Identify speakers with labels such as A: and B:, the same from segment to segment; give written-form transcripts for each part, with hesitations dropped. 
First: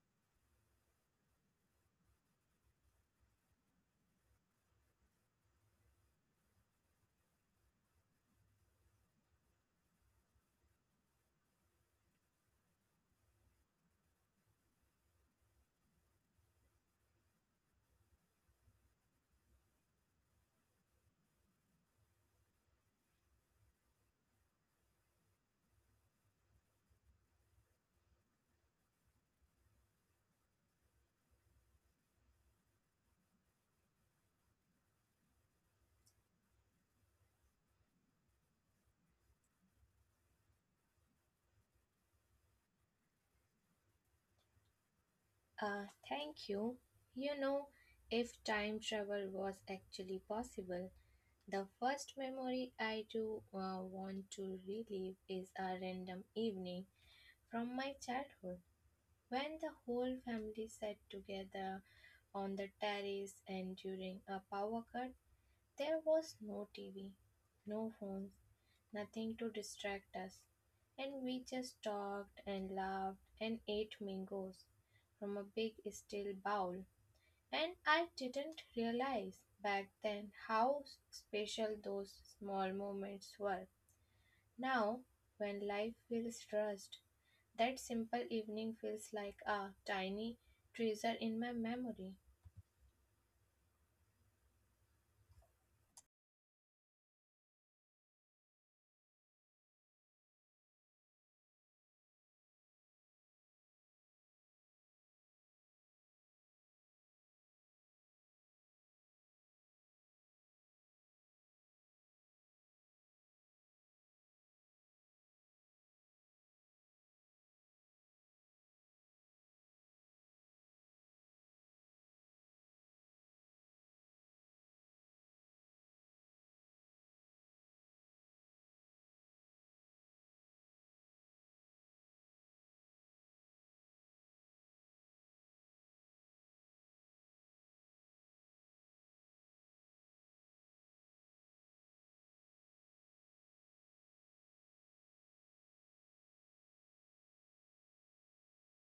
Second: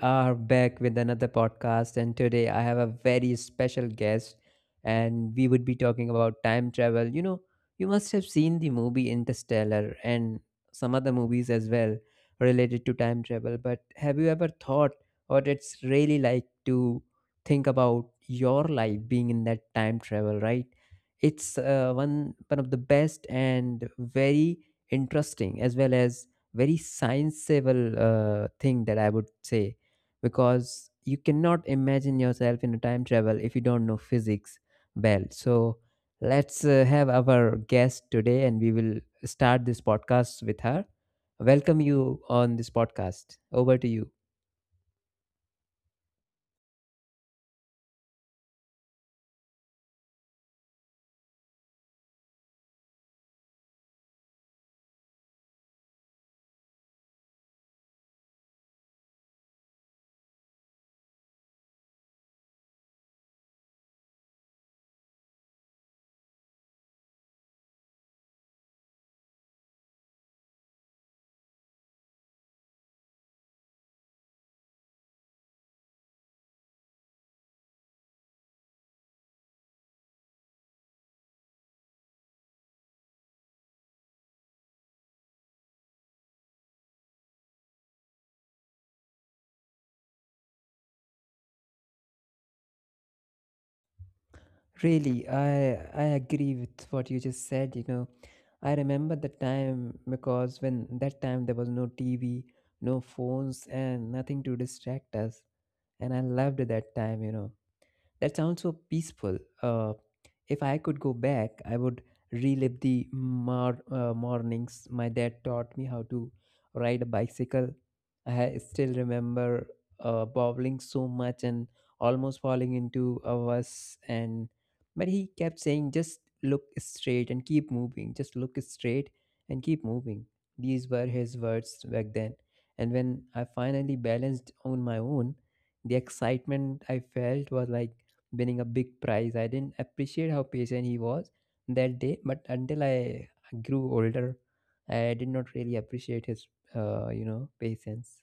A: are back with another podcast, and today I have a very special guest, and we would be talking about time travel. You know, you must have seen the movie Interstellar and some other movies as well related to time travel, but have you ever thought what it's really like to think about your life being in that time travel, right? It's one of the best and very interesting as well as very sensible thing that I would say because you cannot imagine yourself in a time travel if you don't know physics well. So let's have our guest today and we will start this podcast with her. Welcome you on this podcast. Over to you.
B: Thank you. You know, if time travel was actually possible, the first memory I do want to relive is a random evening from my childhood when the whole family sat together on the terrace and during a power cut. There was no TV, no phones, nothing to distract us, and we just talked and laughed and ate mangoes from a big steel bowl. And I didn't realize back then how special those small moments were. Now, when life feels rushed, that simple evening feels like a tiny treasure in my memory.
A: Really, I agree with what you just said, you know. I remember the time because when that time there was no TV, no phones and nothing to distract us and I loved that time, you know. That sounds so peaceful. If I could go back, I would relive the mornings my dad taught me how to ride a bicycle. I still remember bobbling so much and almost falling into a bus. And but he kept saying, "Just look straight and keep moving. Just look straight and keep moving." These were his words back then. And when I finally balanced on my own, the excitement I felt was like winning a big prize. I didn't appreciate how patient he was that day, but until I grew older, I did not really appreciate his, patience.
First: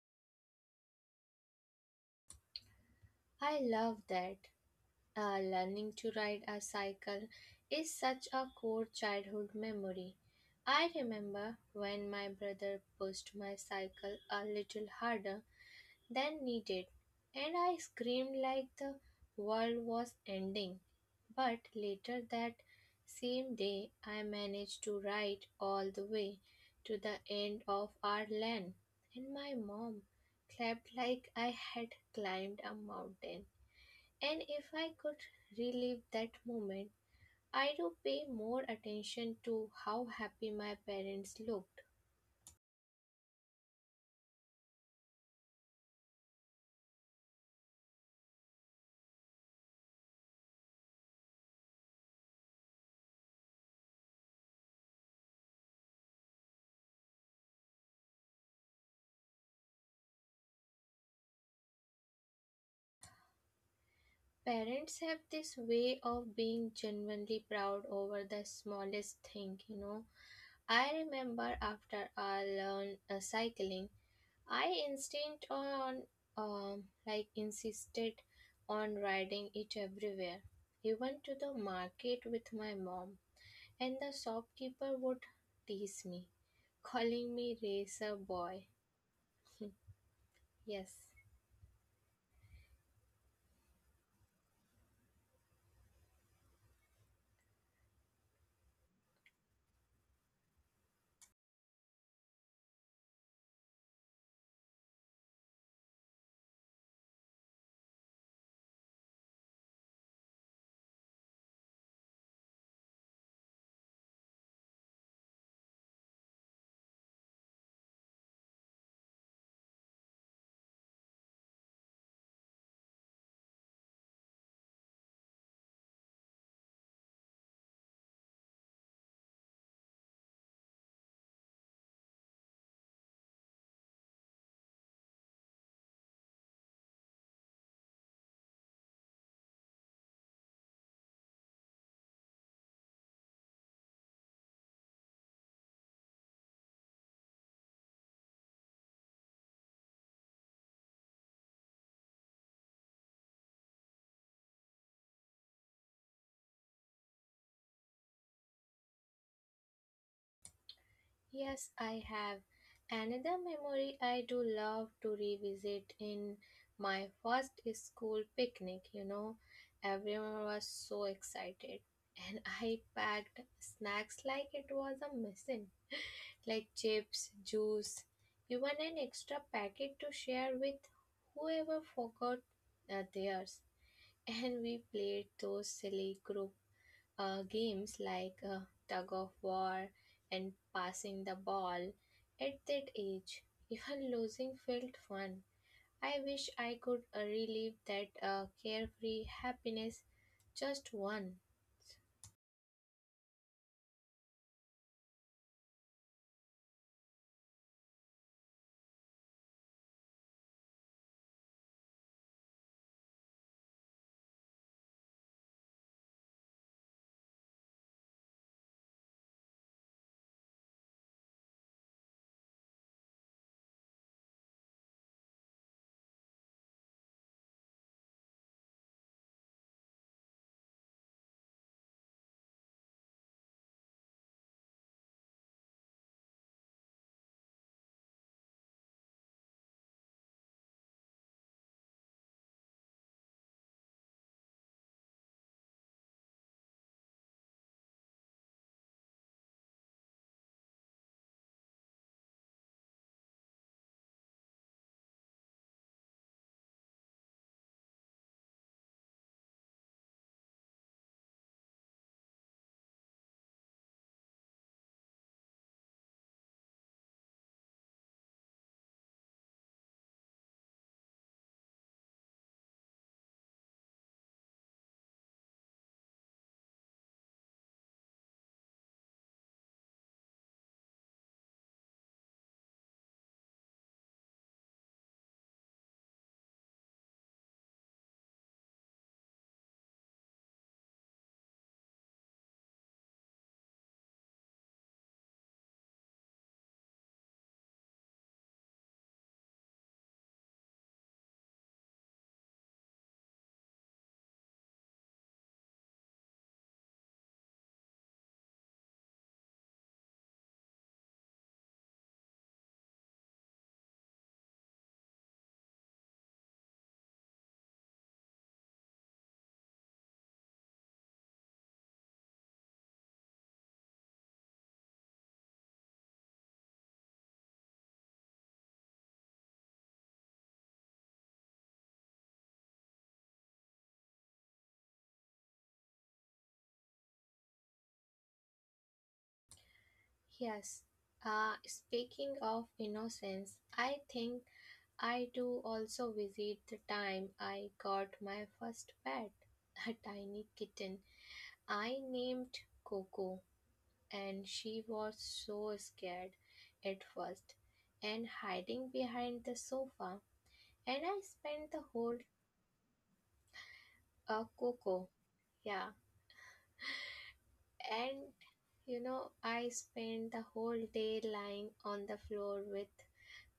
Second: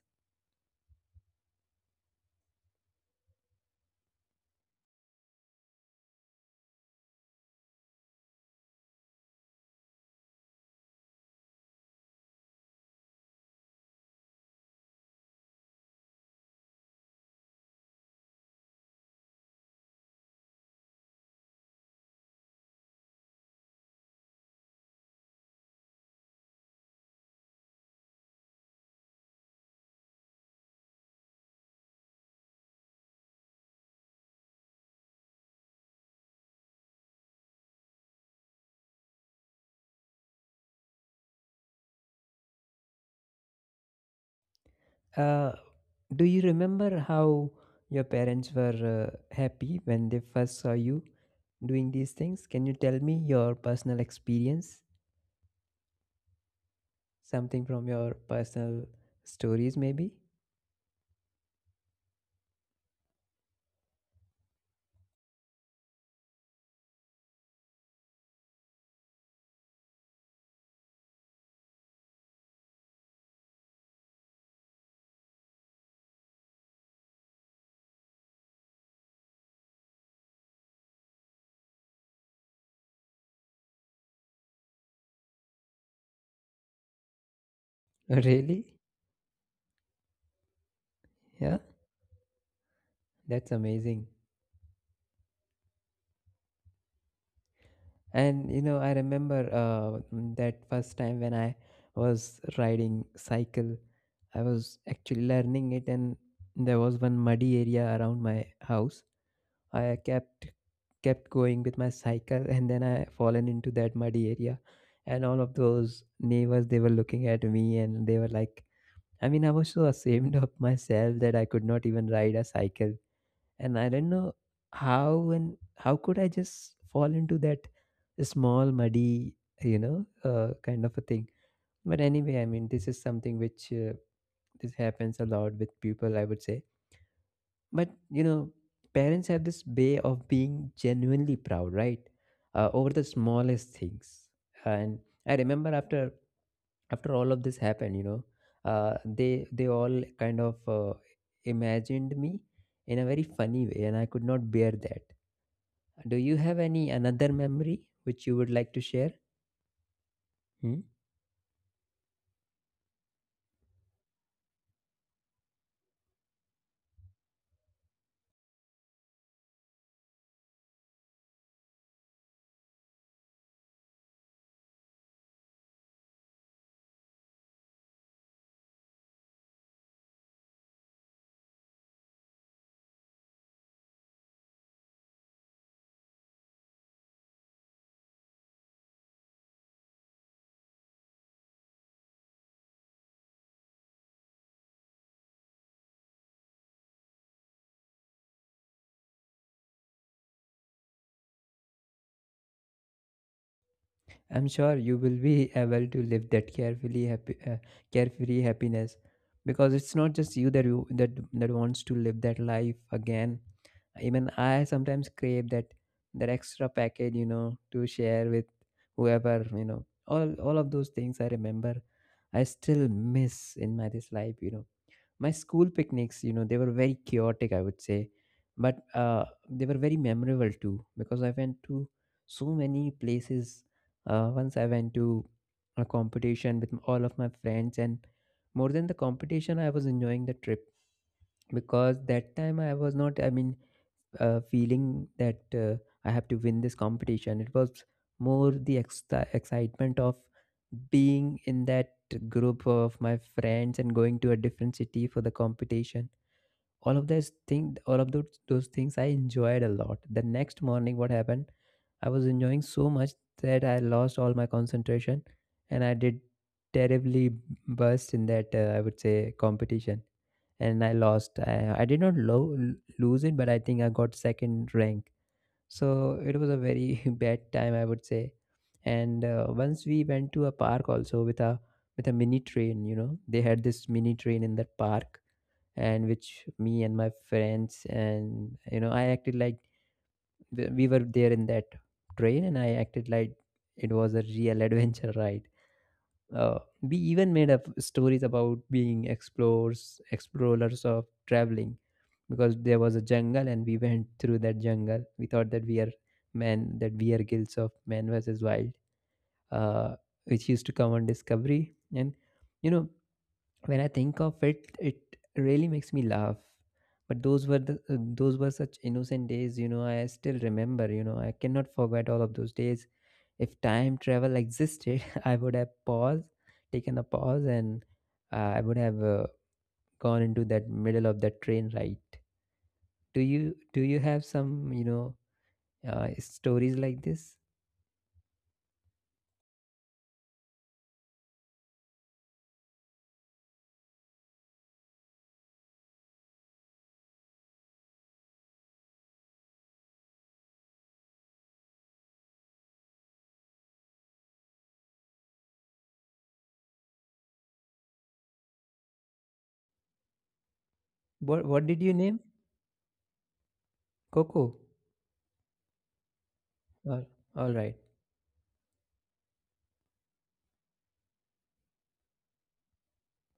B: I love that. Learning to ride a cycle is such a core childhood memory. I remember when my brother pushed my cycle a little harder than needed, and I screamed like the world was ending. But later that same day, I managed to ride all the way to the end of our lane, and my mom clapped like I had climbed a mountain. And if I could relive that moment, I would pay more attention to how happy my parents looked.
A: Uh, do you remember how your parents were happy when they first saw you doing these things? Can you tell me your personal experience? Something from your personal stories, maybe?
B: Parents have this way of being genuinely proud over the smallest thing, you know. I remember after I learned cycling, I instinct on like insisted on riding it everywhere, even to the market with my mom, and the shopkeeper would tease me calling me racer boy.
A: Really?
B: yes,
A: Yeah, that's amazing. And you know, I remember that first time when I was riding cycle, I was actually learning it, and there was one muddy area around my house. I kept going with my cycle, and then I fallen into that muddy area, and all of those neighbors they were looking at me, and they were like, I mean, I was so ashamed of myself that I could not even ride a cycle and I don't know how and how could I just fall into that small muddy, you know, kind of a thing. But anyway, I mean, this is something which this happens a lot with people, I would say. But you know, parents have this way of being genuinely proud, right, over the smallest things. And I remember after all of this happened, you know, they all kind of imagined me in a very funny way and I could not bear that. Do you have any another memory which you would like to share? Hmm?
B: yes, I have. Another memory I do love to revisit in my first school picnic, you know, everyone was so excited. And I packed snacks like it was a mission, like chips, juice, even an extra packet to share with whoever forgot theirs. And we played those silly group games like tug of war and passing the ball at that age. Even losing felt fun. I wish I could relive that carefree happiness just one.
A: I'm sure you will be able to live that carefully happy, carefree happiness, because it's not just you that wants to live that life again. Even I sometimes crave that extra package, you know, to share with whoever, you know. All of those things I remember, I still miss in my this life, you know. My school picnics, you know, they were very chaotic, I would say, but they were very memorable too, because I went to so many places. Once I went to a competition with all of my friends and more than the competition I was enjoying the trip, because that time I was not, I mean, feeling that I have to win this competition. It was more the excitement of being in that group of my friends and going to a different city for the competition. All of those things, all of those things, I enjoyed a lot. The next morning, what happened? I was enjoying so much that I lost all my concentration and I did terribly burst in that, I would say, competition and I lost. I did not lose it, but I think I got second rank. So it was a very bad time, I would say. And once we went to a park also with a mini train. You know, they had this mini train in that park, and which me and my friends and, you know, I acted like we were there in that train, and I acted like it was a real adventure ride. We even made up stories about being explorers, explorers of traveling because there was a jungle and we went through that jungle. We thought that we are men, that we are guilds of Man versus Wild, uh, which used to come on Discovery. And you know, when I think of it, it really makes me laugh. But those were the, those were such innocent days, you know. I still remember, you know, I cannot forget all of those days. If time travel existed, I would have paused, taken a pause, and I would have gone into that middle of that train ride. Do you have some, you know, stories like this?
B: Yes. Speaking of innocence, I think I do also visit the time I got my first pet, a tiny kitten I named Coco. And she was so scared at first and hiding behind the sofa and I
A: What
B: spent the
A: did
B: whole
A: you name? Coco?
B: cocoa, yeah.
A: all, all right.
B: And you know, I spent the whole day lying on the floor with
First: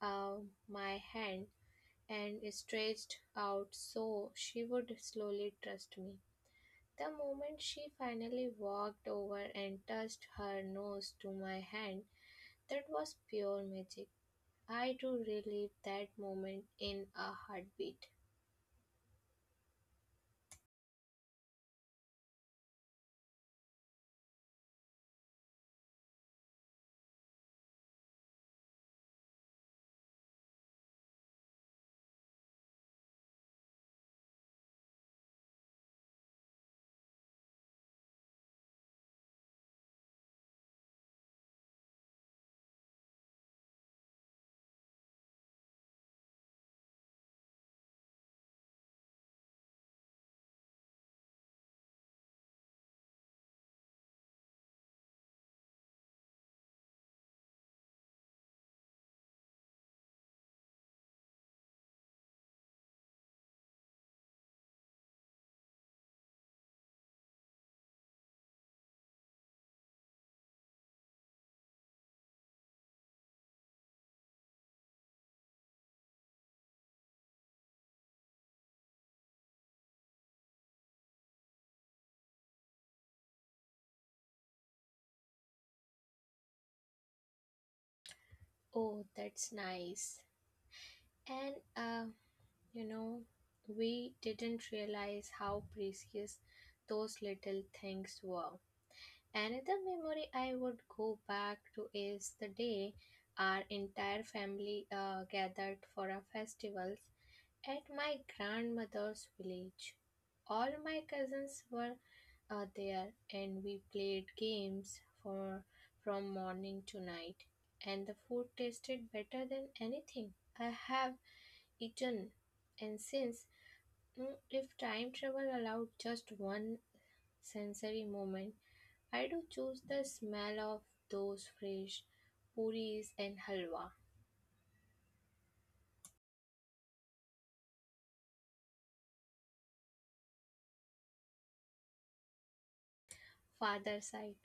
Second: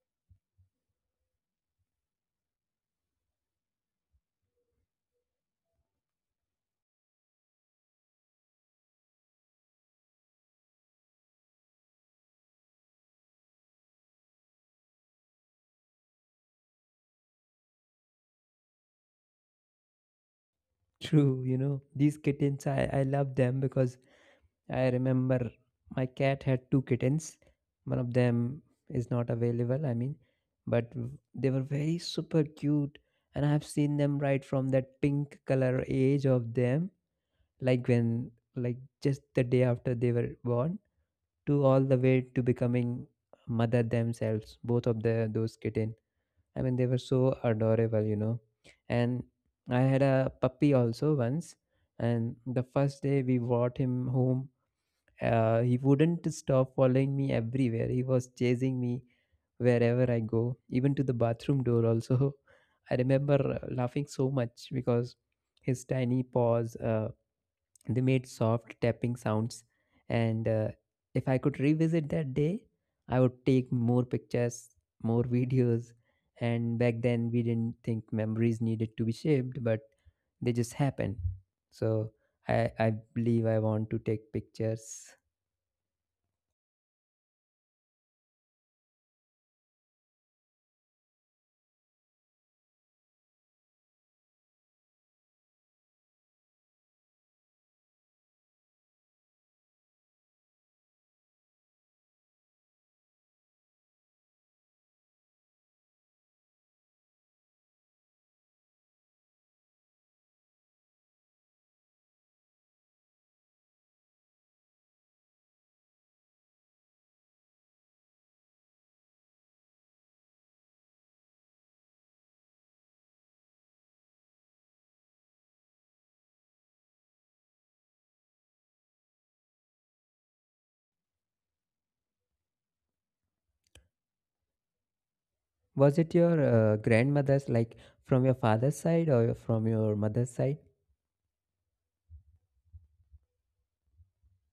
B: uh, my hand and stretched out so she would slowly trust me. The moment she finally walked over and touched her nose to my hand, that was pure magic. I do relive that moment in a heartbeat.
A: True, you know, these kittens, I love them, because I remember my cat had two kittens. One of them is not available, I mean, but they were very super cute, and I have seen them right from that pink color age of them, like when, like, just the day after they were born, to all the way to becoming mother themselves, both of the those kitten. I mean, they were so adorable, you know. And I had a puppy also once, and the first day we brought him home, he wouldn't stop following me everywhere. He was chasing me wherever I go, even to the bathroom door also. I remember laughing so much because his tiny paws, they made soft tapping sounds. And if I could revisit that day, I would take more pictures, more videos. And back then we didn't think memories needed to be shaped, but they just happen. So I believe I want to take pictures.
B: Oh, that's nice. And, you know, we didn't realize how precious those little things were. Another memory I would go back to is the day our entire family gathered for a festival at my grandmother's village. All my cousins were there, and we played games for from morning to night, and the food tasted better than anything I have eaten. and since if time travel allowed just one sensory moment, I do choose the smell of those fresh puris and halwa.
A: Was it your grandmother's, like, from your father's side or from your mother's side?
B: Father side.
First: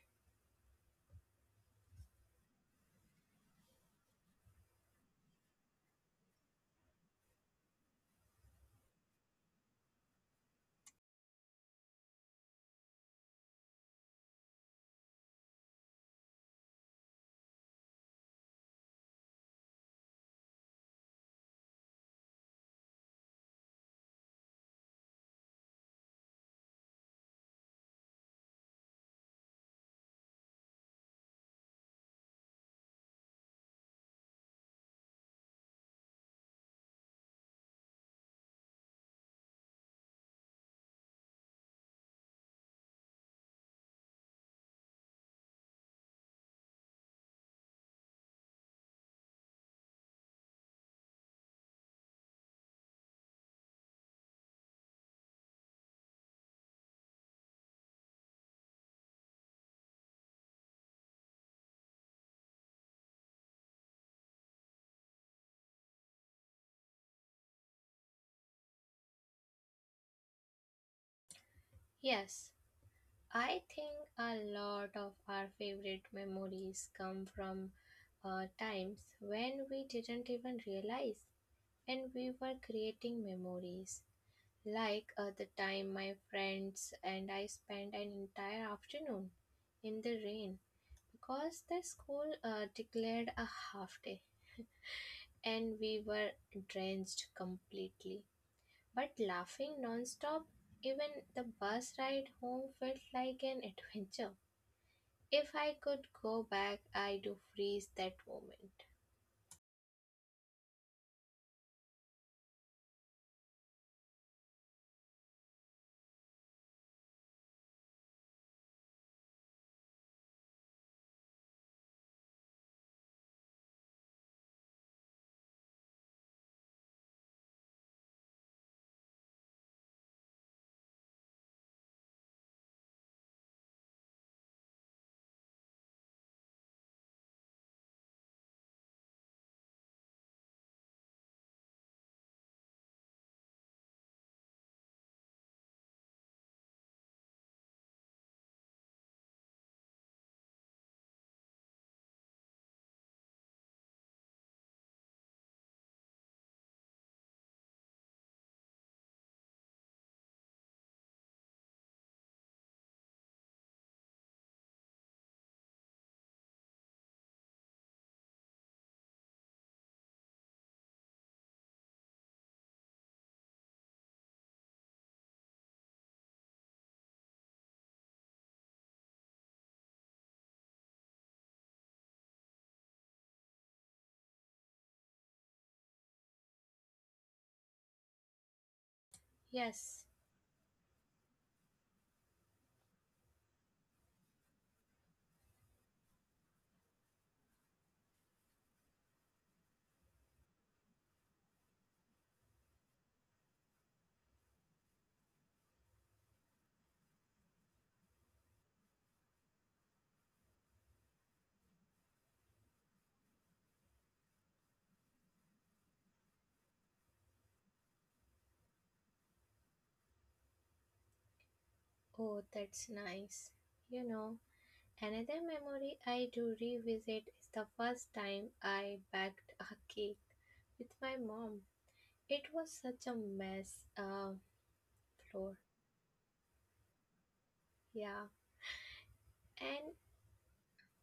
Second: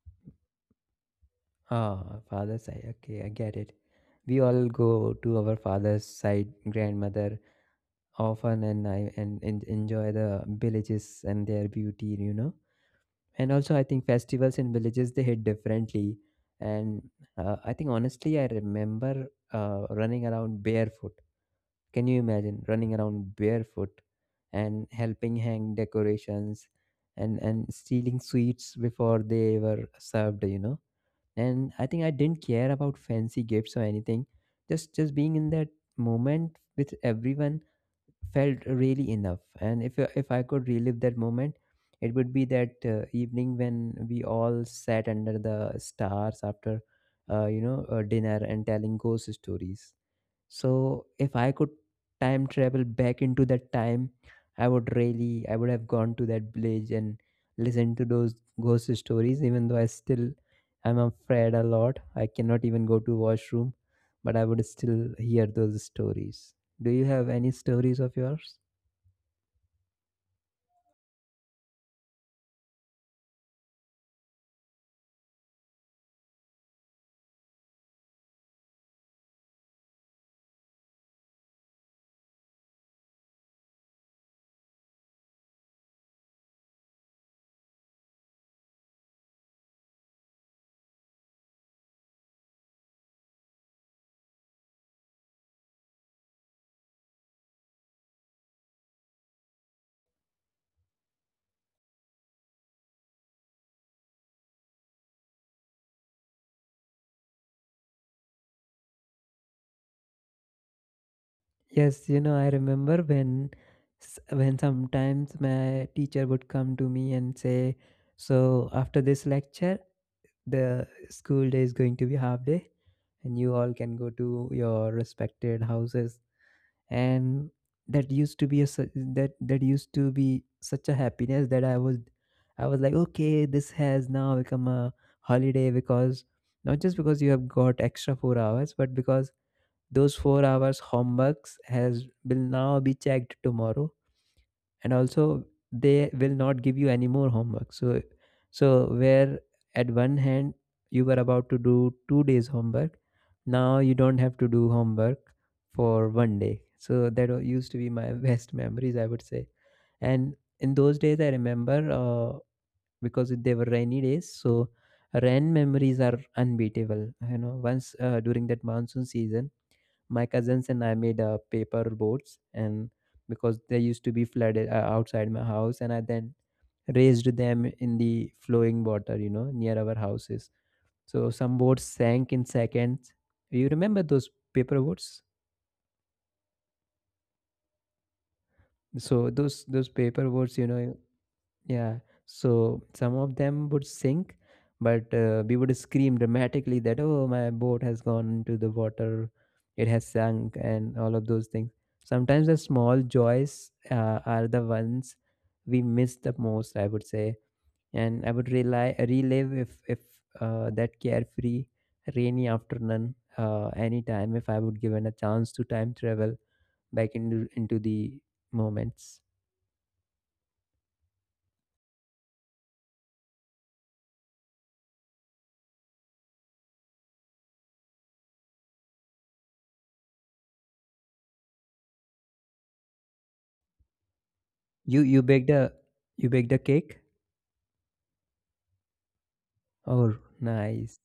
A: Ah, father's side. Okay, I get it. We all go to our father's side grandmother often, and I and enjoy the villages and their beauty, you know. And also, I think festivals in villages they hit differently. And I think honestly, I remember running around barefoot. Can you imagine running around barefoot and helping hang decorations and stealing sweets before they were served, you know? And I think I didn't care about fancy gifts or anything. Just being in that moment with everyone felt really enough. And if I could relive that moment, it would be that evening when we all sat under the stars after, dinner and telling ghost stories. So if I could time travel back into that time, I would really, I would have gone to that village and listened to those ghost stories. Even though I still, I'm afraid a lot. I cannot even go to washroom, but I would still hear those stories. Do you have any stories of yours?
B: Yes, I think a lot of our favorite memories come from times when we didn't even realize and we were creating memories. Like the time my friends and I spent an entire afternoon in the rain because the school declared a half day, and we were drenched completely but laughing non-stop. Even the bus ride home felt like an adventure. If I could go back, I do freeze that moment.
A: Yes, you know, I remember when when sometimes my teacher would come to me and say, "So after this lecture, the school day is going to be half day, and you all can go to your respected houses." And that used to be a that used to be such a happiness that I was like, "Okay, this has now become a holiday because not just because you have got extra 4 hours, but because those 4 hours homeworks has will now be checked tomorrow, and also they will not give you any more homework. So so where at one hand you were about to do two days homework, now you don't have to do homework for one day." So that used to be my best memories, I would say. And in those days I remember, because they were rainy days, so rain memories are unbeatable, you know. Once, during that monsoon season, my cousins and I made paper boats, and because they used to be flooded outside my house, and I then raised them in the flowing water, you know, near our houses. So some boats sank in seconds. You remember those paper boats? So those
B: Yes.
A: paper boats, you know, yeah, so some of them would sink, but we would scream dramatically that, oh, my boat has gone into the water, it has sunk, and all of those things. Sometimes the small joys, are the ones we miss the most, I would say. And I would relive if that carefree rainy afternoon, anytime, if I would given a chance to time travel back into the moments.
B: Oh, that's nice. You know, another memory I do revisit is the first time I baked a cake with my mom. It was such a mess,
A: You baked
B: floor.
A: you baked a cake?
B: Yeah. And
A: Oh, nice.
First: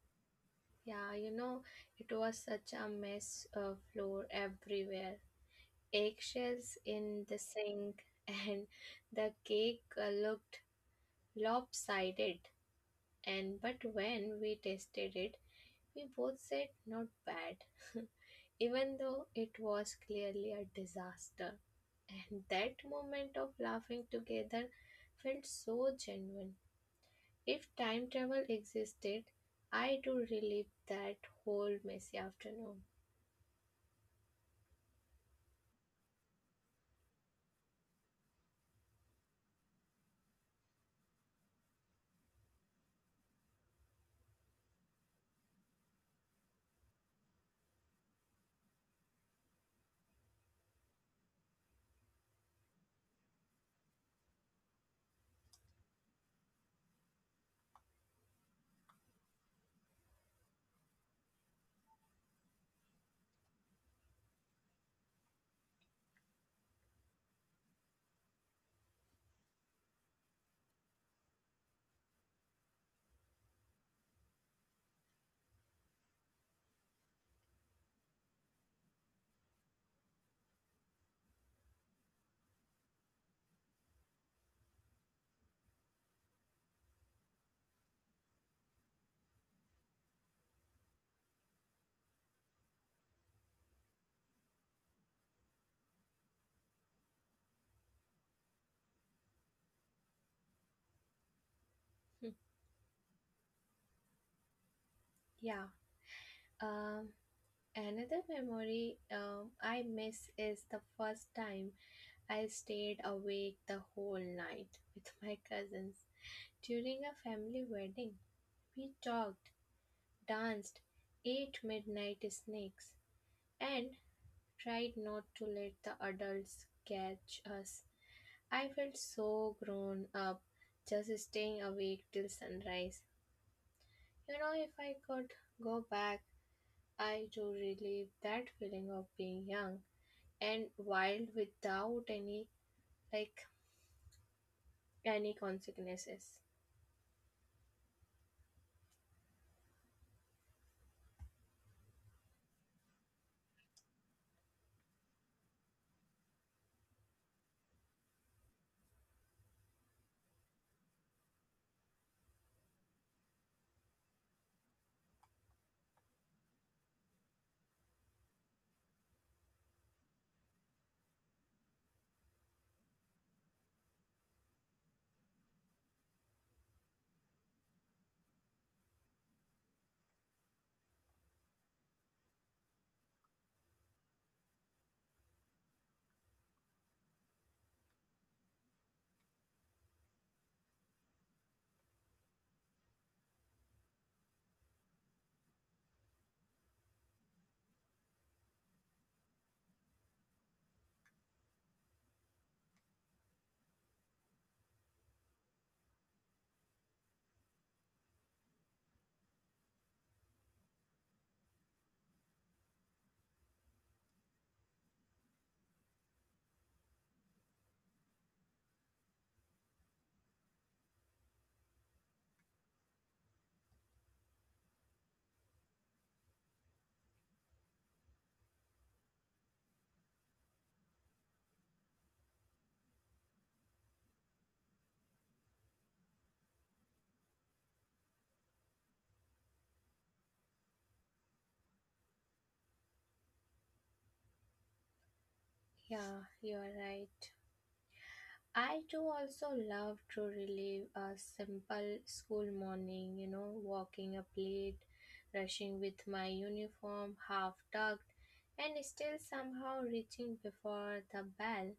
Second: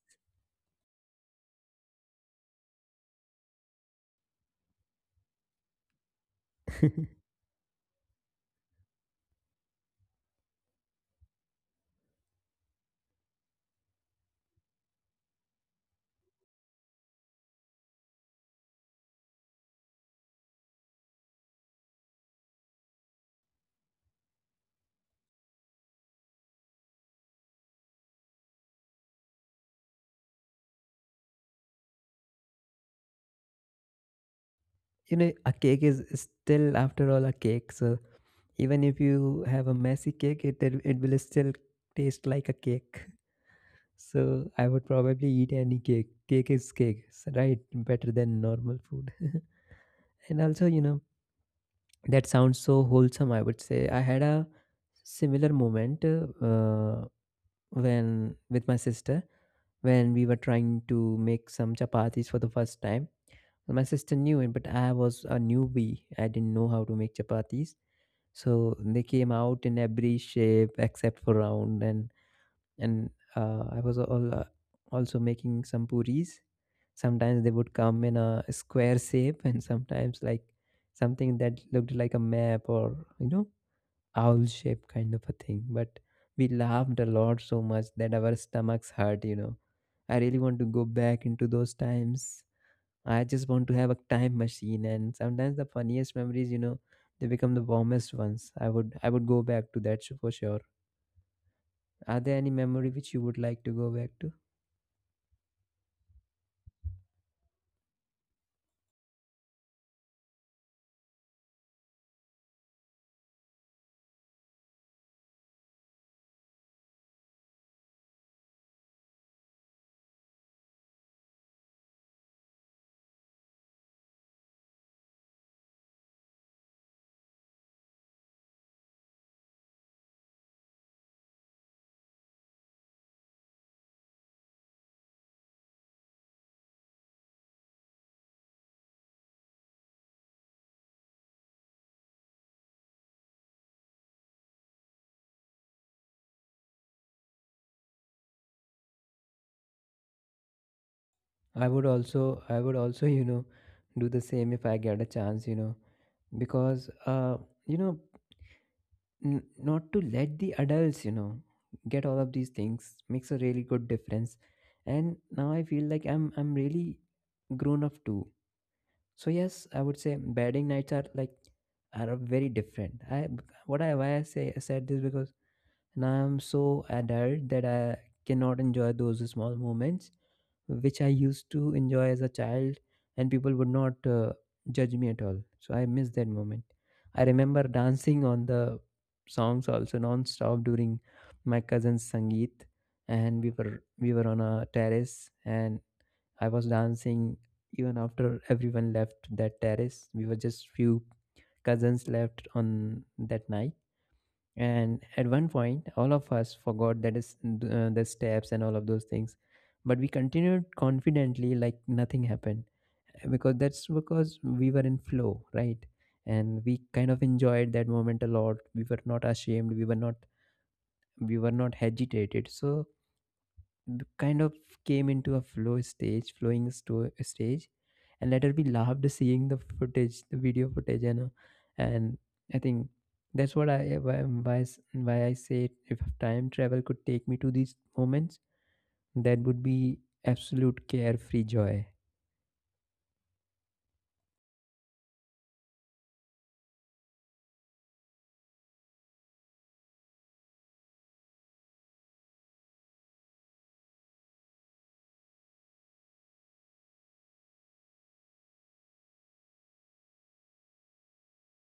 B: yeah, you know, it was such a mess, floor everywhere. Eggshells in the sink, and the cake looked lopsided. And but when we tasted it, we both said not bad, even though it was clearly a disaster. And that moment of laughing together felt so genuine. If time travel existed, I do relive that whole messy afternoon.
A: You know, a cake is still, after all, a cake. So even if you have a messy cake, it will still taste like a cake. So I would probably eat any cake. Cake is cake, so, right? Better than normal food. And also, you know, that sounds so wholesome, I would say. I had a similar moment when with my sister when we were trying to make some chapatis for the first time. My sister knew it, but I was a newbie. I didn't know how to make chapatis. So they came out in every shape except for round, and I was all, also making some puris. Sometimes they would come in a square shape, and sometimes like something that looked like a map, or you know, owl shape kind of a thing. But we laughed a lot so much that our stomachs hurt. You know, I really want to go back into those times. I just want to have a time machine, and sometimes the funniest memories, you know, they become the warmest ones. I would go back to for sure. Are there any memory which you would like to go back to?
B: Yeah. Um, Another memory I miss is the first time I stayed awake the whole night with my cousins. During a family wedding, we talked, danced, ate midnight snacks, and tried not to let the adults catch us. I felt so grown up just staying awake till sunrise. You know, if I could go back, I do relive that feeling of being young and wild without like any consequences.
A: I would also you know do the same if I get a chance, you know, because uh you know not to let the adults you know get all of these things makes a really good difference. And now I feel like I'm really grown up too. So yes, I would say bedding nights are like are very different. I what I why I say I said this because now I'm so adult that I cannot enjoy those small moments which I used to enjoy as a child, and people would not judge me at all. So I miss that moment. I remember dancing on the songs also non-stop during my cousin's sangeet, and we were on a terrace, and I was dancing even after everyone left that terrace. We were just few cousins left on that night. And at one point, all of us forgot that is the steps and all of those things. But we continued confidently like nothing happened because that's because we were in flow, right? And we kind of enjoyed that moment a lot. We were not ashamed. We were not agitated. So kind of came into a flow stage, stage, and later we loved seeing the footage, the video footage, you know. And I think that's what I why, s- why I say if time travel could take me to these moments, that would be absolute carefree joy.
B: Yeah, you are right. I too also love to relive a simple school morning, you know, walking up late, rushing with my uniform half tucked, and still somehow reaching before the bell.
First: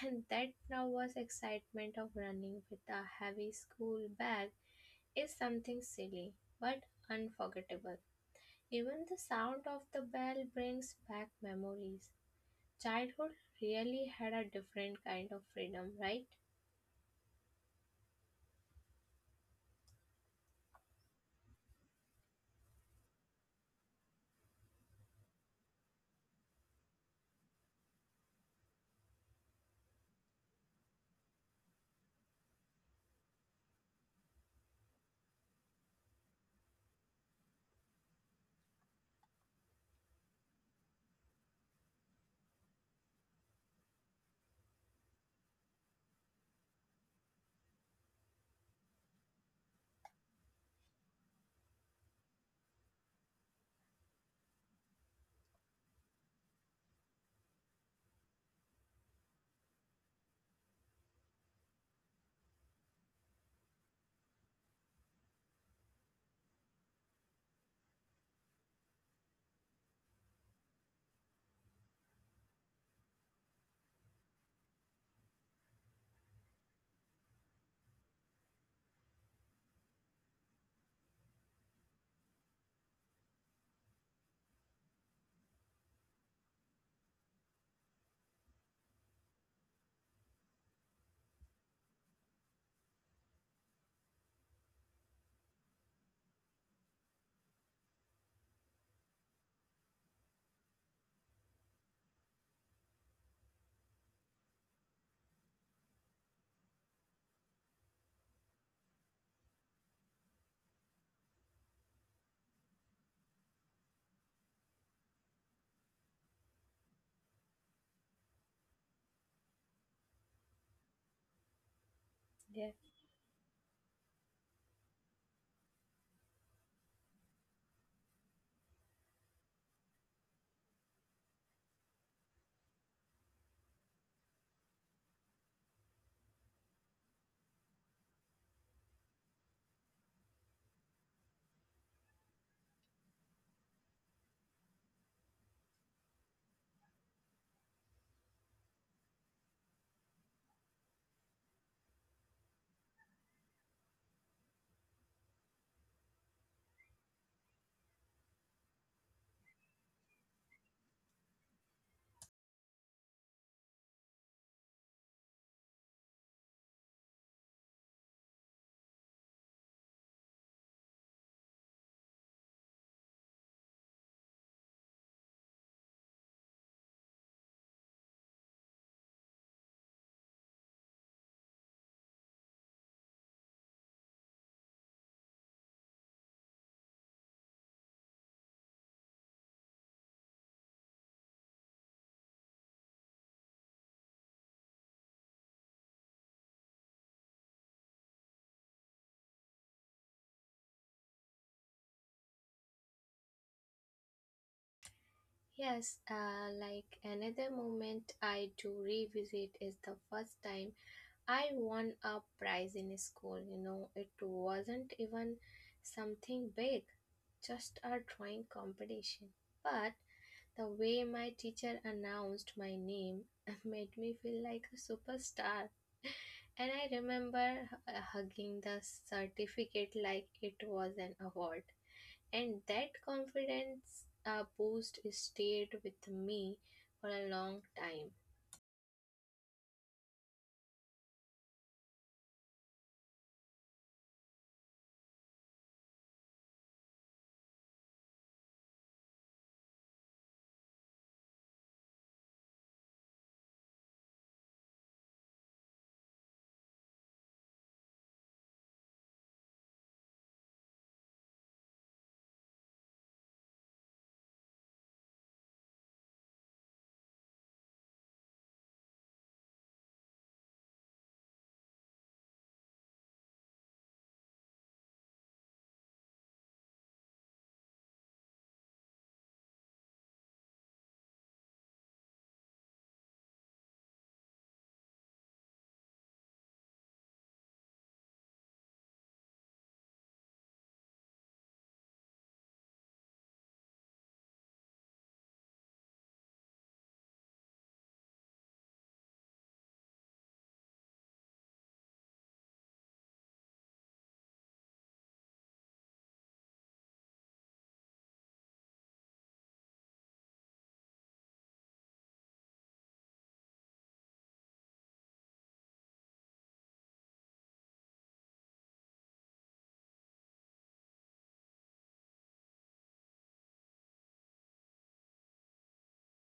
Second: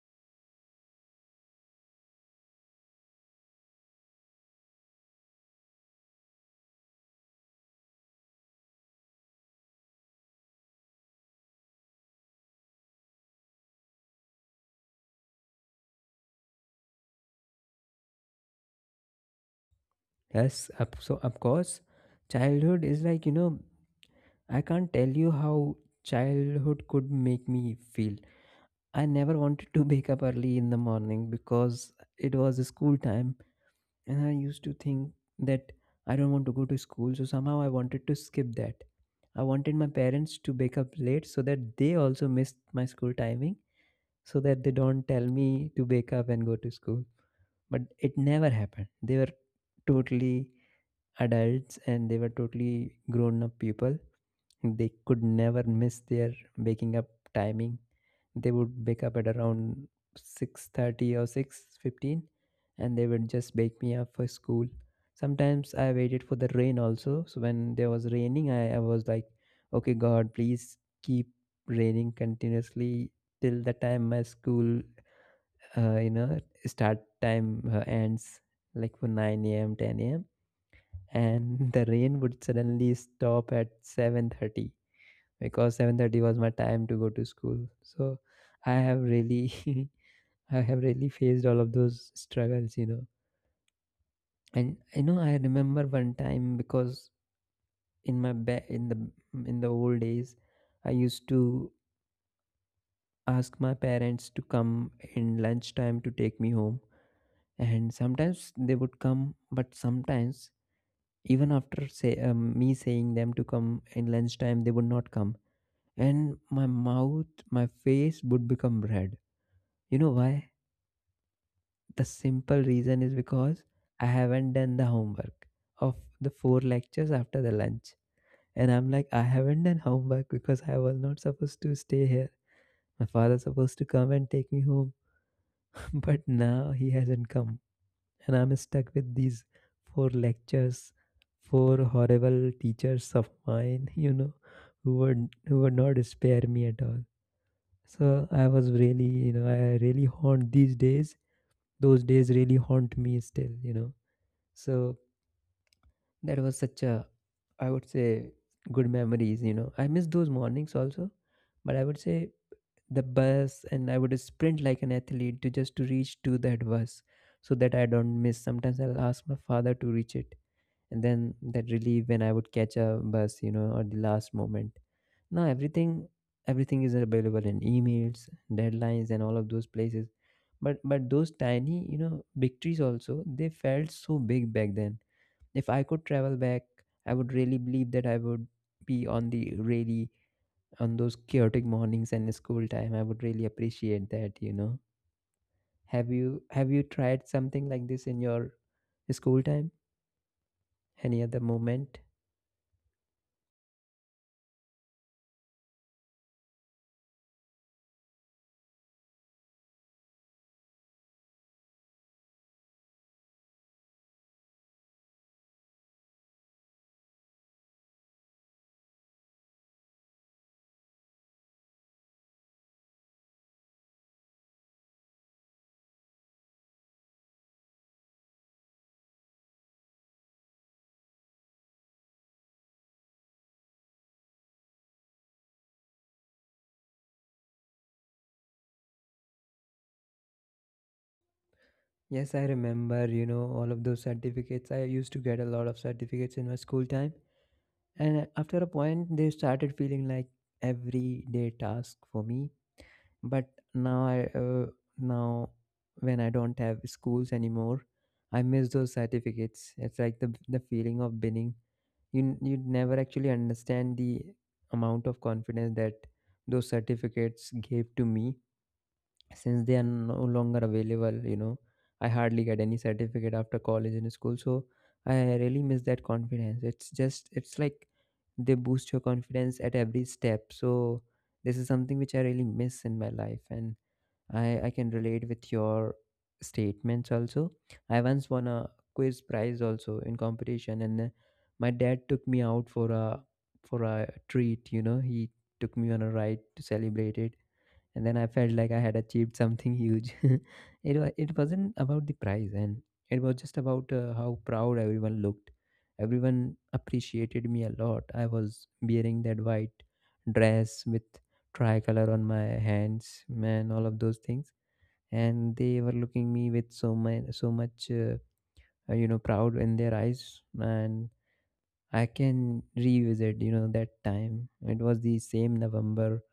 B: And that nervous excitement of running with a heavy school bag is something silly but unforgettable. Even the sound of the bell brings back memories. Childhood really had a different kind of freedom, right?
A: Yes, so of course, childhood is like you know I can't tell you how childhood could make me feel. I never wanted to wake up early in the morning because it was school time, and I used to think that I don't want to go to school, so somehow I wanted to skip that. I wanted my parents to wake up late so that they also missed my school timing, so that they don't tell me to wake up and go to school. But it never happened. They were totally adults and they were totally grown up people. They could never miss their waking up timing. They would wake up at around 6:30 or 6:15 and they would just wake me up for school. Sometimes I waited for the rain also. So when there was raining, I was like, okay, God, please keep raining continuously till the time my school, uh, you know, start time ends, like for 9 a.m., 10 a.m. And the rain would suddenly stop at 7:30 because 7:30 was my time to go to school. So I have really I have really faced all of those struggles, you know. And you know, I remember one time because in my ba- in the in the old days, I used to ask my parents to come in lunchtime to take me home, and sometimes they would come, but sometimes even after say me saying them to come in lunchtime, they would not come, and my mouth, my face would become red. You know why? The
B: Yeah.
A: simple reason is because I haven't done the homework of the four lectures after the lunch. And I'm like, I haven't done homework because I was not supposed to stay here. My father's supposed to come and take me home, but now he hasn't come. And I'm stuck with these four lectures, four horrible teachers of mine, you know, who would not spare me at all. So I was really, you know, I really haunt these days. Those days really haunt me still, you know. So that was such a, I would say, good memories, you know. I miss those mornings also, but I would say the bus and I would sprint like an athlete to just to reach to that bus so that I don't miss. Sometimes I'll ask my father to reach it. And then that relief when I would catch a bus, you know, or the last moment. Now everything is available in emails, deadlines and all of those places. But those tiny, you know, victories also, they felt so big back then. If I could travel back, I would really believe that I would be on the really on those chaotic mornings and school time. I would really appreciate that, you know. Have you tried something like this in your school time? Any other moment?
B: Yes, like another moment I do revisit is the first time I won a prize in school. You know, it wasn't even something big, just a drawing competition. But the way my teacher announced my name made me feel like a superstar. And I remember hugging the certificate like it was an award. And that confidence boost stayed with me for a long time.
A: Yes, I remember, you know, all of those certificates. I used to get a lot of certificates in my school time. And after a point, they started feeling like everyday task for me. But now i uh, now when I don't have schools anymore, I miss those certificates. It's like the feeling of winning. You never actually understand the amount of confidence that those certificates gave to me. Since they are no longer available, you know, I hardly get any certificate after college and school. So I really miss that confidence. It's just it's like they boost your confidence at every step. So this is something which I really miss in my life. And I can relate with your statements also. I once won a quiz prize also in competition, and my dad took me out for a treat. You know, he took me on a ride to celebrate it, and then I felt like I had achieved something huge. It it wasn't about the prize, and it was just about how proud everyone looked. Everyone appreciated me a lot. I was wearing that white dress with tricolor on my hands, man, all of those things, and they were looking me with so much you know proud in their eyes. And I can revisit you know that time. It was the same November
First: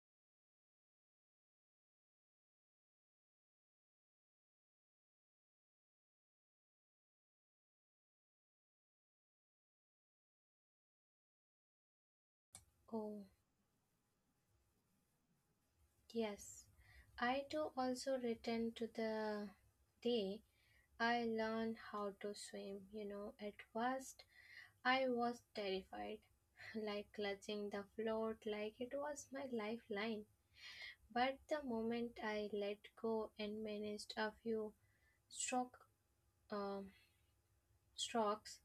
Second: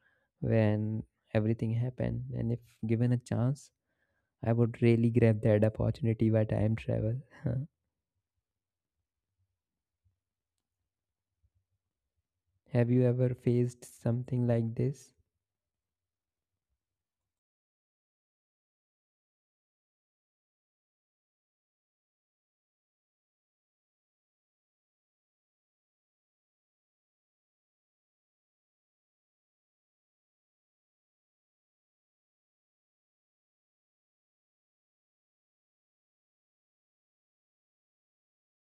A: when everything happened, and if given a chance, I would really grab that opportunity by time travel. Have you
B: Oh,
A: ever faced something like this?
B: yes. I too also return to the day I learned how to swim. You know, at first I was terrified, like clutching the float like it was my lifeline. But the moment I let go and managed a few stroke, um strokes,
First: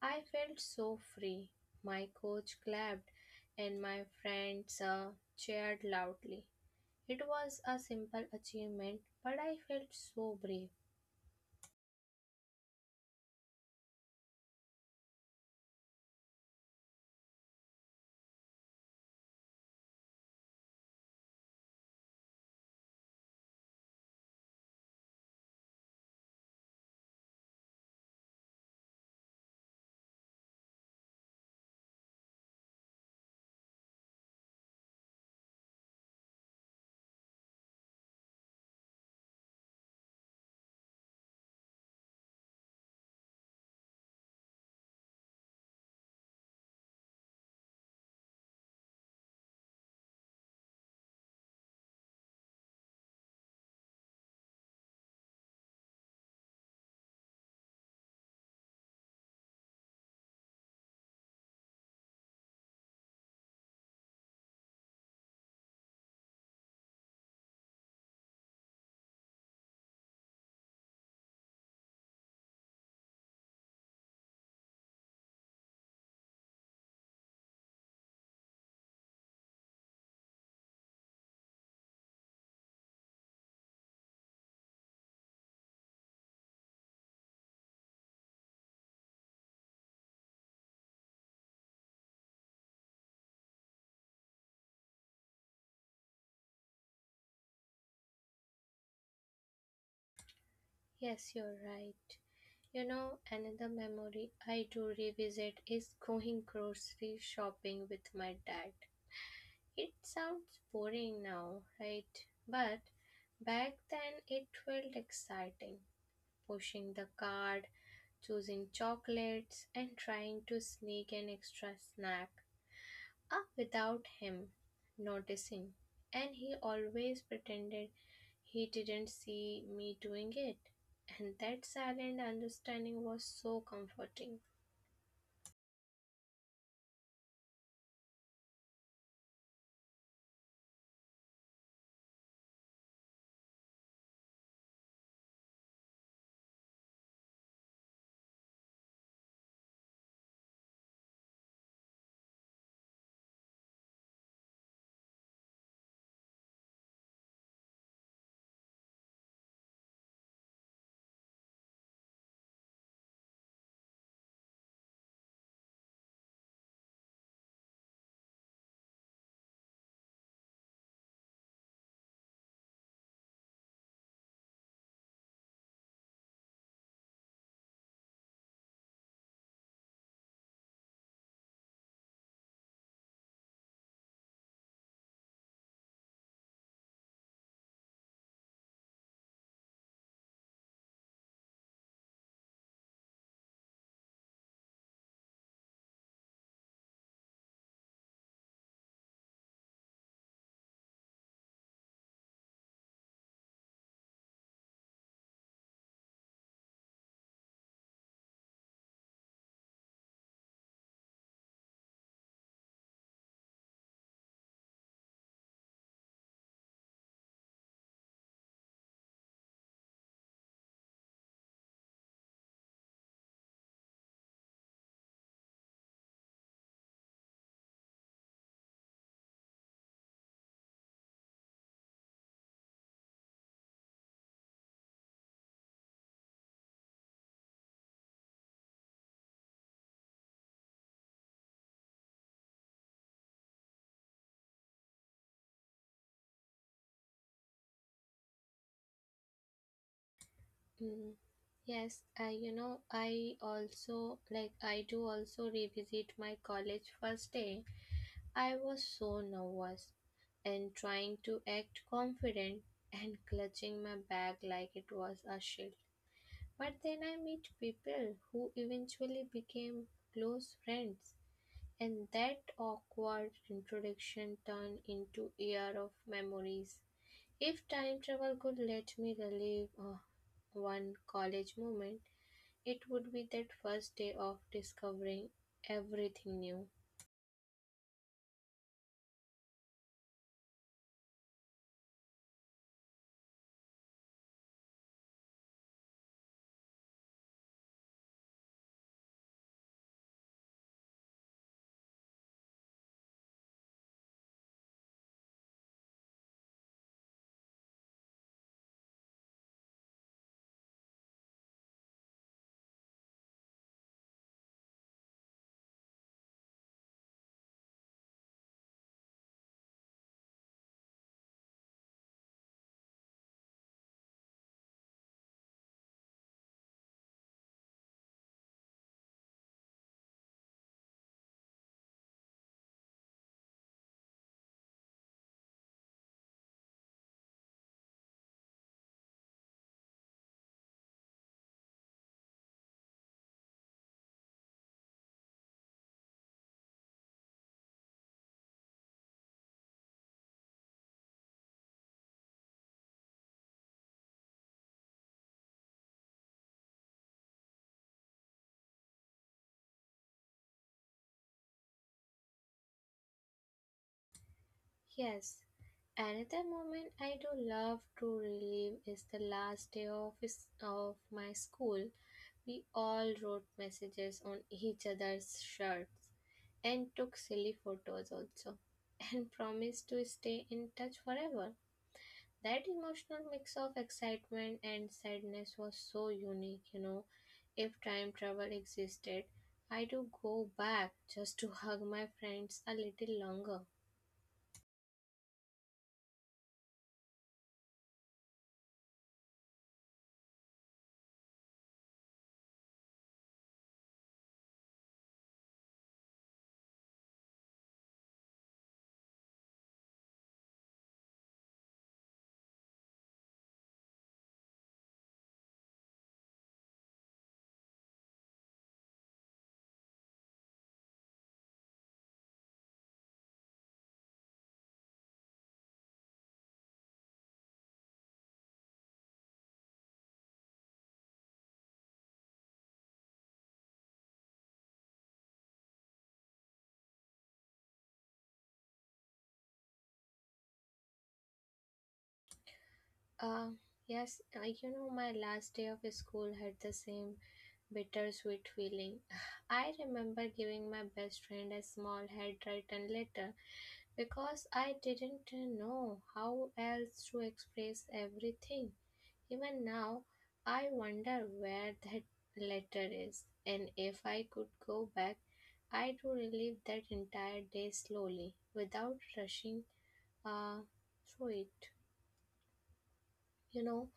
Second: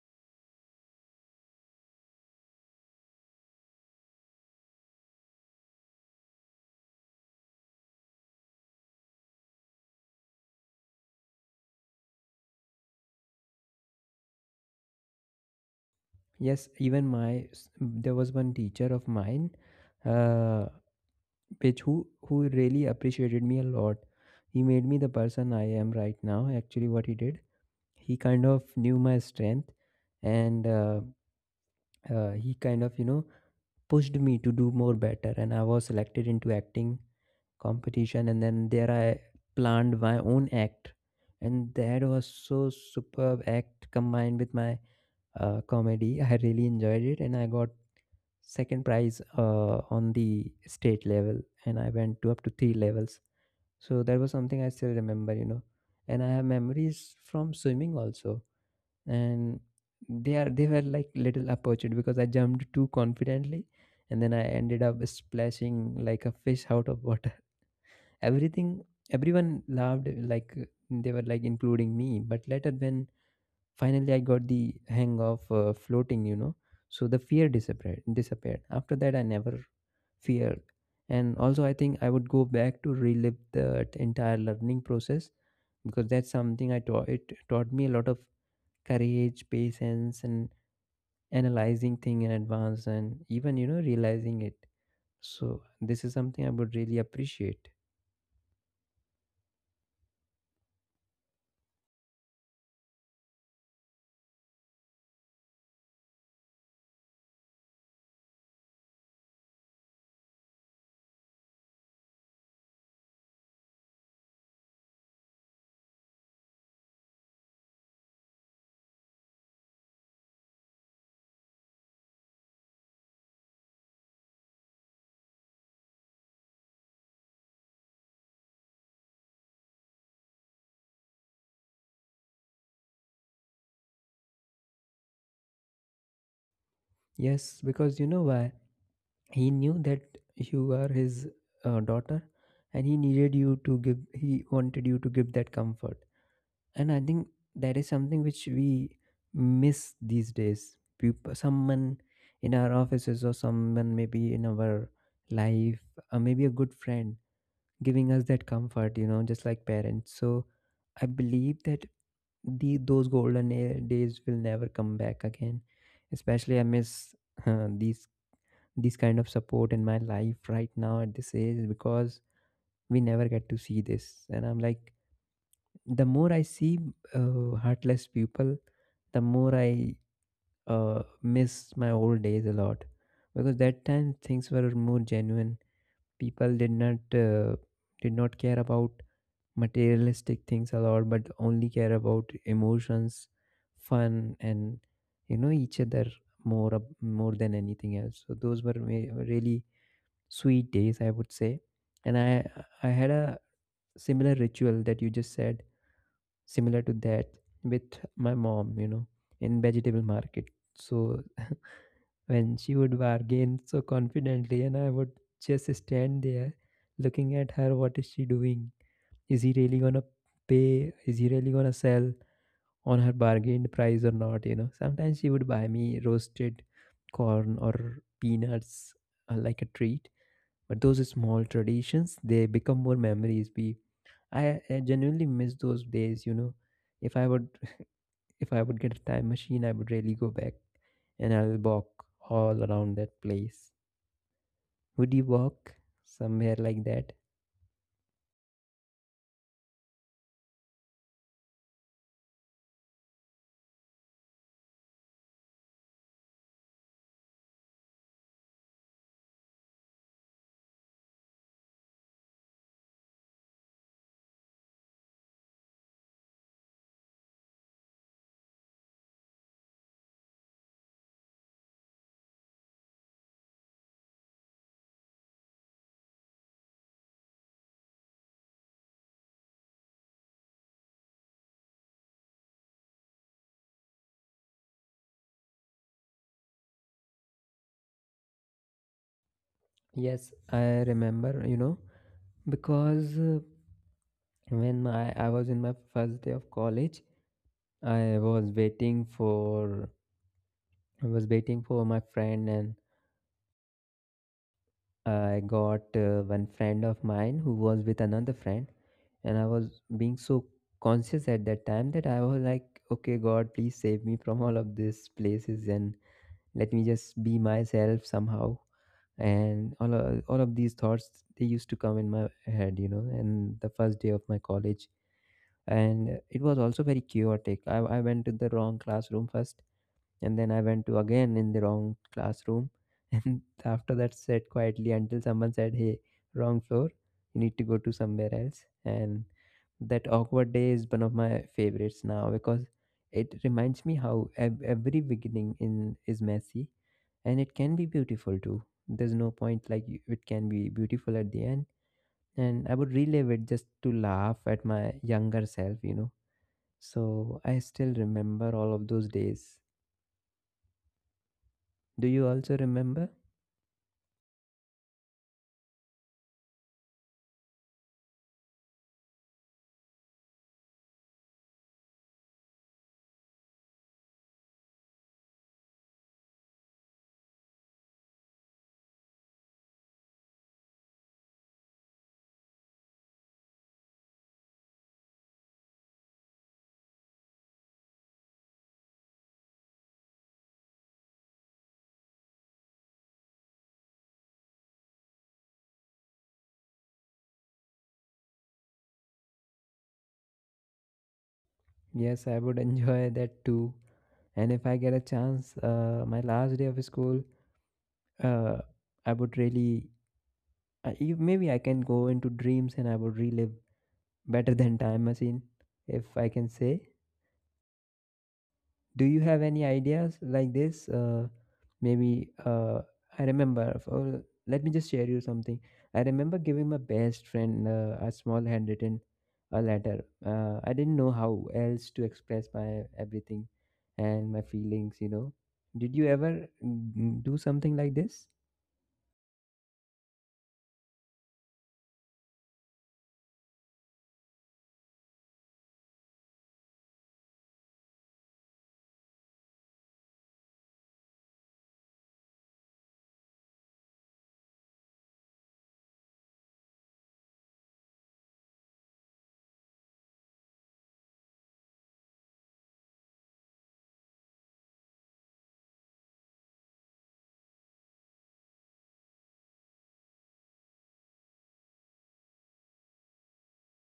B: I felt so free. My coach clapped and my friends cheered loudly. It was a simple achievement, but I felt so brave.
A: Yes, even there was one teacher of mine, uh, Pitch, who really appreciated me a lot. He made me the person I am right now. Actually, what he did, he kind of knew my strength, and he kind of you know pushed me to do more better. And I was selected into acting competition, and then there I planned my own act, and that was so superb act combined with my comedy. I really enjoyed it, and I got second prize on the state level, and I went to up to three levels. So that was something I still remember, you know. And I have memories from swimming also. And they were like little opportunity because I jumped too confidently and then I ended up splashing like a fish out of water. Everything everyone laughed like they were like including me. But later when finally, I got the hang of floating, you know, so the fear disappeared. Disappeared. After that, I never feared. And also, I think I would go back to relive that entire learning process because that's something I taught. It taught me a lot of courage, patience, and analyzing thing in advance, and even you know realizing it. So this is something I would really appreciate.
B: Yes, you're right. You know, another memory I do revisit is going grocery shopping with my dad. It sounds boring now, right? But back then, it felt exciting. Pushing the cart, choosing chocolates, and trying to sneak an extra snack up without him noticing. And he always pretended he didn't see me doing it. And that silent understanding was so comforting.
A: Yes, because you know why? He knew that you are his daughter and he needed you to give, he wanted you to give that comfort. And I think that is something which we miss these days, people, someone in our offices or someone maybe in our life, or maybe a good friend giving us that comfort, you know, just like parents. So I believe that the those golden days will never come back again. Especially I miss these, this kind of support in my life right now at this age, because we never get to see this. And I'm like, the more I see heartless people, the more I miss my old days a lot. Because that time things were more genuine, people did not care about materialistic things a lot, but only care about emotions, fun, and you know each other more more than anything else. So those were really sweet days, I would say. And I had a similar ritual that you just said, similar to that, with my mom, you know, in vegetable market. So when she would bargain so confidently, and I would just stand there looking at her, what is she doing? Is he really gonna pay? Is he really gonna sell on her bargained price or not? You know, sometimes she would buy me roasted corn or peanuts, like a treat. But those small traditions, they become more memories. I genuinely miss those days, you know. If I would If I would get a time machine, I would really go back and I'll walk all around that place. Would you walk somewhere like that?
B: Mm, yes, I you know I also like I do also revisit my college first day. I was so nervous and trying to act confident and clutching my bag like it was a shield. But then I met people who eventually became close friends, and that awkward introduction turned into a year of memories. If time travel could let me relive one college moment, it would be that first day of discovering everything new.
A: Yes, I remember, you know, because when my I was in my first day of college, i was waiting for I was waiting for my friend, and I got one friend of mine who was with another friend. And I was being so conscious at that time that I was like, okay, god, please save me from all of these places and let me just be myself somehow. And all of these thoughts, they used to come in my head, you know, and the first day of my college. And it was also very chaotic. I went to the wrong classroom first, and then I went to again in the wrong classroom. And after that, sat quietly until someone said, "Hey, wrong floor. You need to go to somewhere else." And that awkward day is one of my favorites now, because it reminds me how every beginning in is messy, and it can be beautiful too. There's no point like you- it can be beautiful at the end. And I would relive it just to laugh at my younger self, you know. So I still remember all of those days. Do you also remember?
B: Yes, another moment I do love to relive is the last day of my school. We all wrote messages on each other's shirts and took silly photos also, and promised to stay in touch forever. That emotional mix of excitement and sadness was so unique, you know. If time travel existed, I do go back just to hug my friends a little longer.
A: Yes, I would enjoy that too. And if I get a chance, my last day of school, uh, I would really, I, you- maybe I can go into dreams and I would relive better than time machine, if I can say. Do you have any ideas like this? Maybe I remember let me just share you something. I remember giving my best friend a small handwritten a letter. I didn't know how else to express my everything and my feelings, you know. Did you ever do something like this?
B: Um, yes, you know, my last day of school had the same bittersweet feeling. I remember giving my best friend a small handwritten letter because I didn't know how else to express everything. Even now, I wonder where that letter is, and if I could go back, I'd relive that entire day slowly without rushing uh, through it, you know.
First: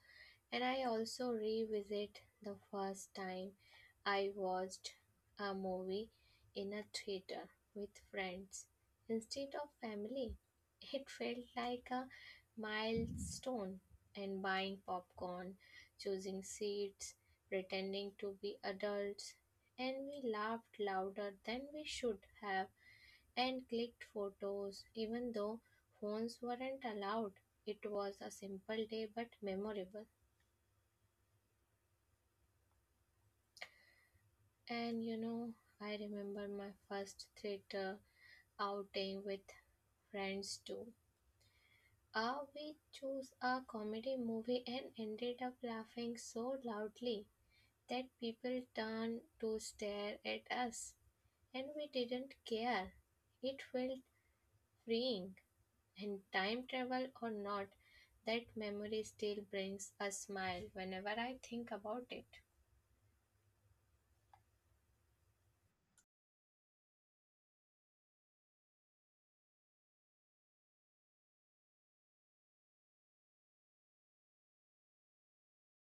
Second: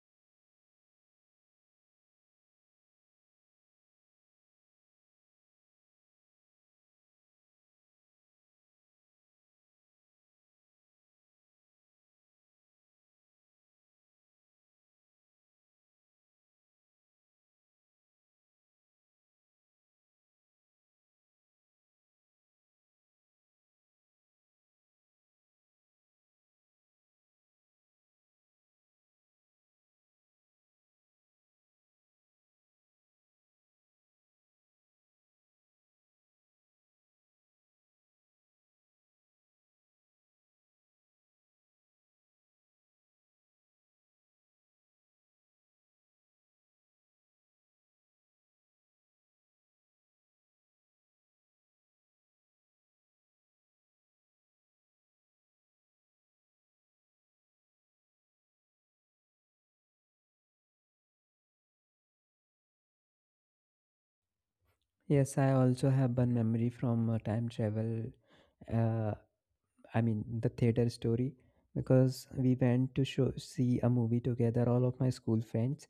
B: And I also revisit the first time I watched a movie in a theater with friends instead of family. It felt like a milestone, and buying popcorn, choosing seats, pretending to be adults, and we laughed louder than we should have and clicked photos even though phones weren't allowed. It was a simple day but memorable. And you know, I remember my first theater outing with friends too. We chose a comedy movie and ended up laughing so loudly that people turned to stare at us, and we didn't care. It felt freeing, and time travel or not, that memory still brings a smile whenever I think about it.
A: Yes, I also have one memory from time travel. Uh, I mean, the theater story, because we went to show see a movie together, all of my school friends,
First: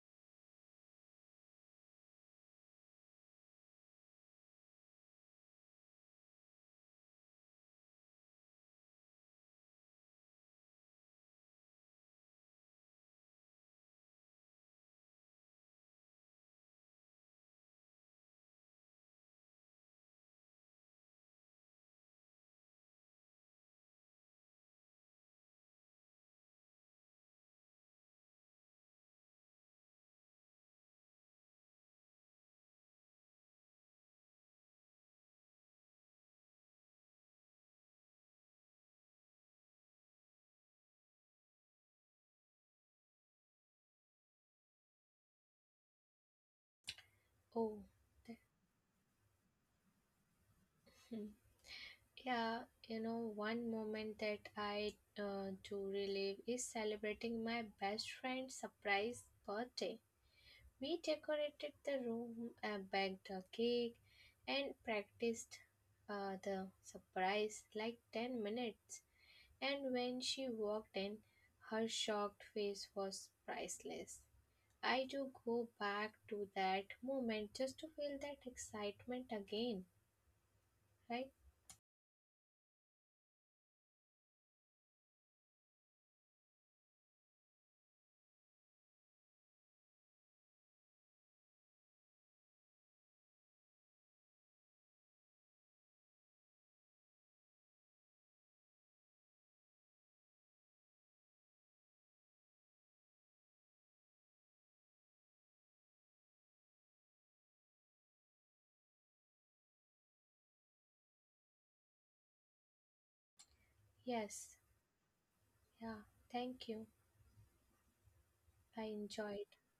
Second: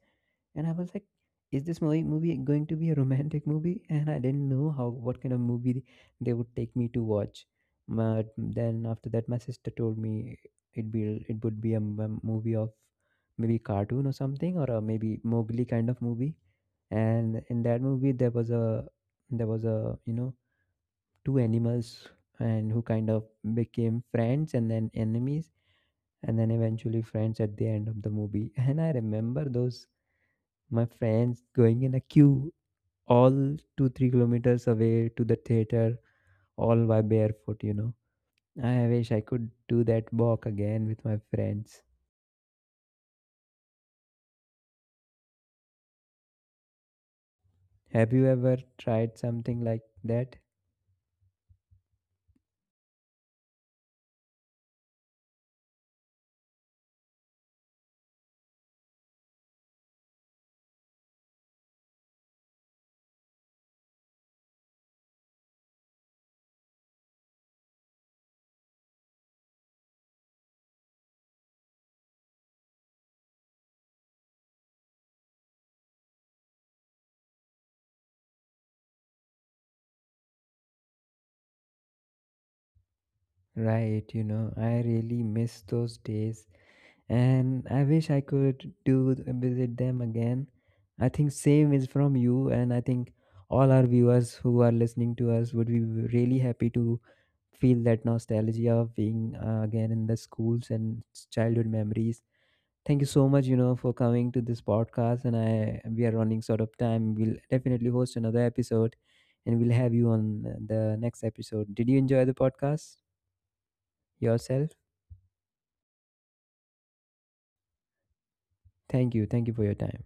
A: and I was like, "Is this movie going to be a romantic movie?" And I didn't know how, what kind of movie they would take me to watch. But then after that, my sister told me it be it would be a movie of maybe cartoon or something, or a maybe Mowgli kind of movie. And in that movie, there was, a you know, two animals and who kind of became friends and then enemies and then eventually friends at the end of the movie. And I remember those my friends going in a queue, all 2 3 kilometers away to the theater, all by barefoot, you know. I wish I could do that walk again with my friends.
B: Oh,
A: Have you
B: that-
A: ever tried something like that?
B: hmm. Yeah, you know, one moment that I do relive is celebrating my best friend's surprise birthday. We decorated the room, baked the cake, and practiced the surprise like 10 minutes. And when she walked in, her shocked face was priceless. I do go back to that moment just to feel that excitement again, right?
A: Right, you know, I really miss those days, and I wish I could do visit them again. I think same is from you, and I think all our viewers who are listening to us would be really happy to feel that nostalgia of being again in the schools and childhood memories. Thank you so much, you know, for coming to this podcast. And I we are running sort of time. We'll definitely host another episode, and we'll have you on the next episode. Did you enjoy the podcast
B: Yes,
A: yourself?
B: yeah, thank you. I
A: Thank you for
B: enjoyed
A: your time.